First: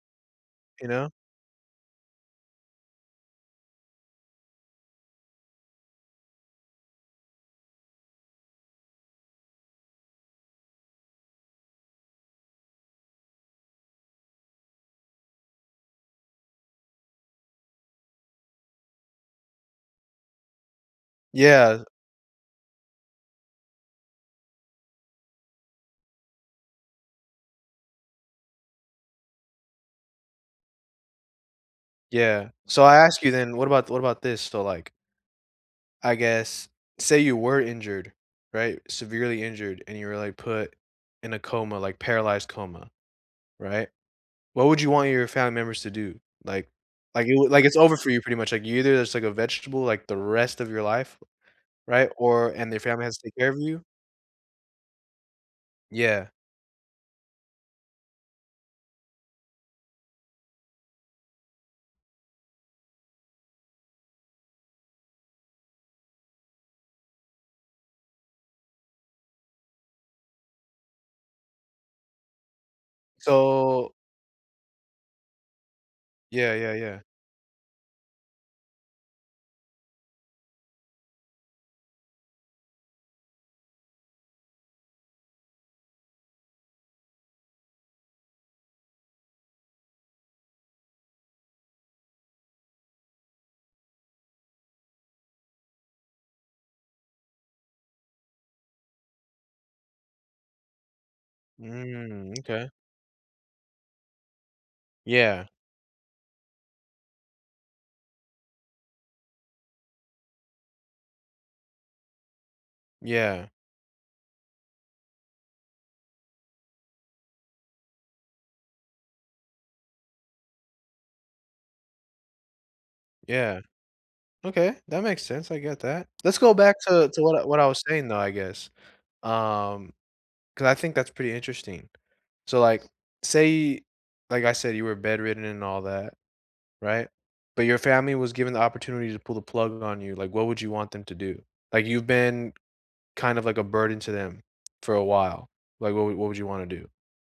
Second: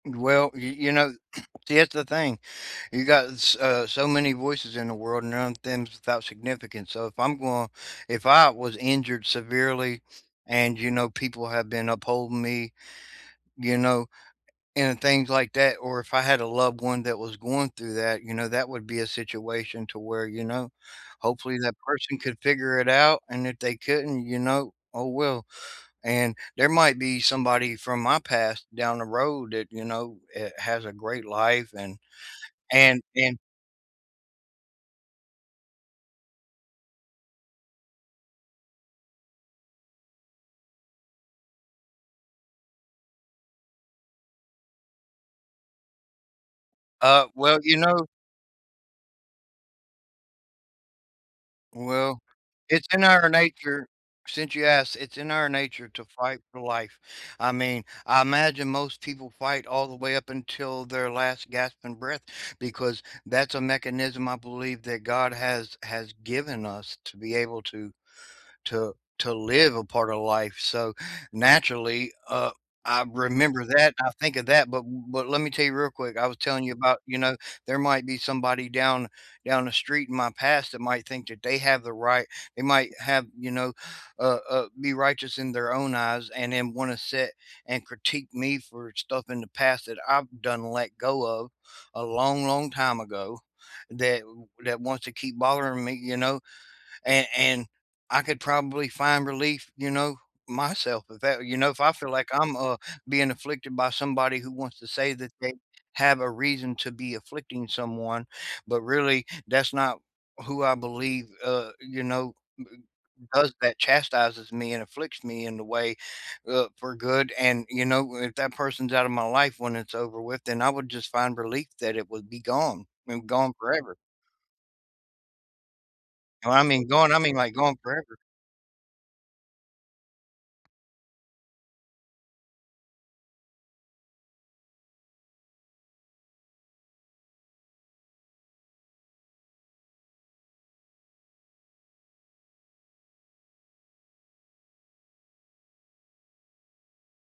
Well, y You you know? know, here's the thing. You got s uh, so many voices in the world around and none of them's without significance, so, if I'm going if I was injured severely and, you know, people have been upholding me, you know, and, things like that. Or if I had a loved one that was going through that, you know, that would be a situation to where, you know, hopefully that Yeah. person could figure it out, and if they couldn't, you know, oh well. And, there might be somebody from my past down the road that, you know, eh, has a great life, and Yeah, so, I and ask you and then, what about what about this? So, like I guess say you were injured, right, severely injured and you were, like, put in a coma, like, paralyzed coma. Right? What would you want your family members to do? Like Uh, like, it wa well, like, it's you over know for you pretty much, like, you either just take a vegetable, like, the rest of your life. Right? Well, Or and their it's in family has to our take care of you nature since you asked, it's in our nature to Yeah. fight for life. I mean, I imagine most people fight all the way up until their last, gasping breath because that's a mechanism I believe that God has has given us to be able to to to live a part of life, so, naturally, uh, I remember So that, I think of that, but w but, let me tell ya real quick, I was Yeah, telling you yeah, about, yeah. you know, there might be somebody down down the street in my past that might think that they have the right they might have, you know uh uh, be righteous in their own eyes and then wanna sit and critique me for stuff in the past that I've done and let go of, a long, long time ago, that w that wants to keep bothering me, you know? And and, I could probably find relief, you know, myself if that, you know? If I feel like Mm, I'm, okay. uh, being afflicted by somebody who wants to say that Yeah. they have a reason to be afflicting someone, but really that's not who I believe, uh you know, b i Yeah. does that chastises me and afflicts me in the way, uh, for good, and, you know, if that person's out of my life when it's over with, then I would just find relief that it would be gone, and gone Yeah. forever. Okay, that makes sense, I get that. Let's And go I back mean, to gone I to mean, what like, what I gone was saying, though, forever. I guess. Um, 'cause I think that's pretty interesting. So, like, say like, I said, you were bedridden and all that. Right? But, your family was given the opportunity to pull the plug on you, like, what would you want them to do? Like, you've been, kind of, like, a burden to them, for a while. Like, what what would you wanna do?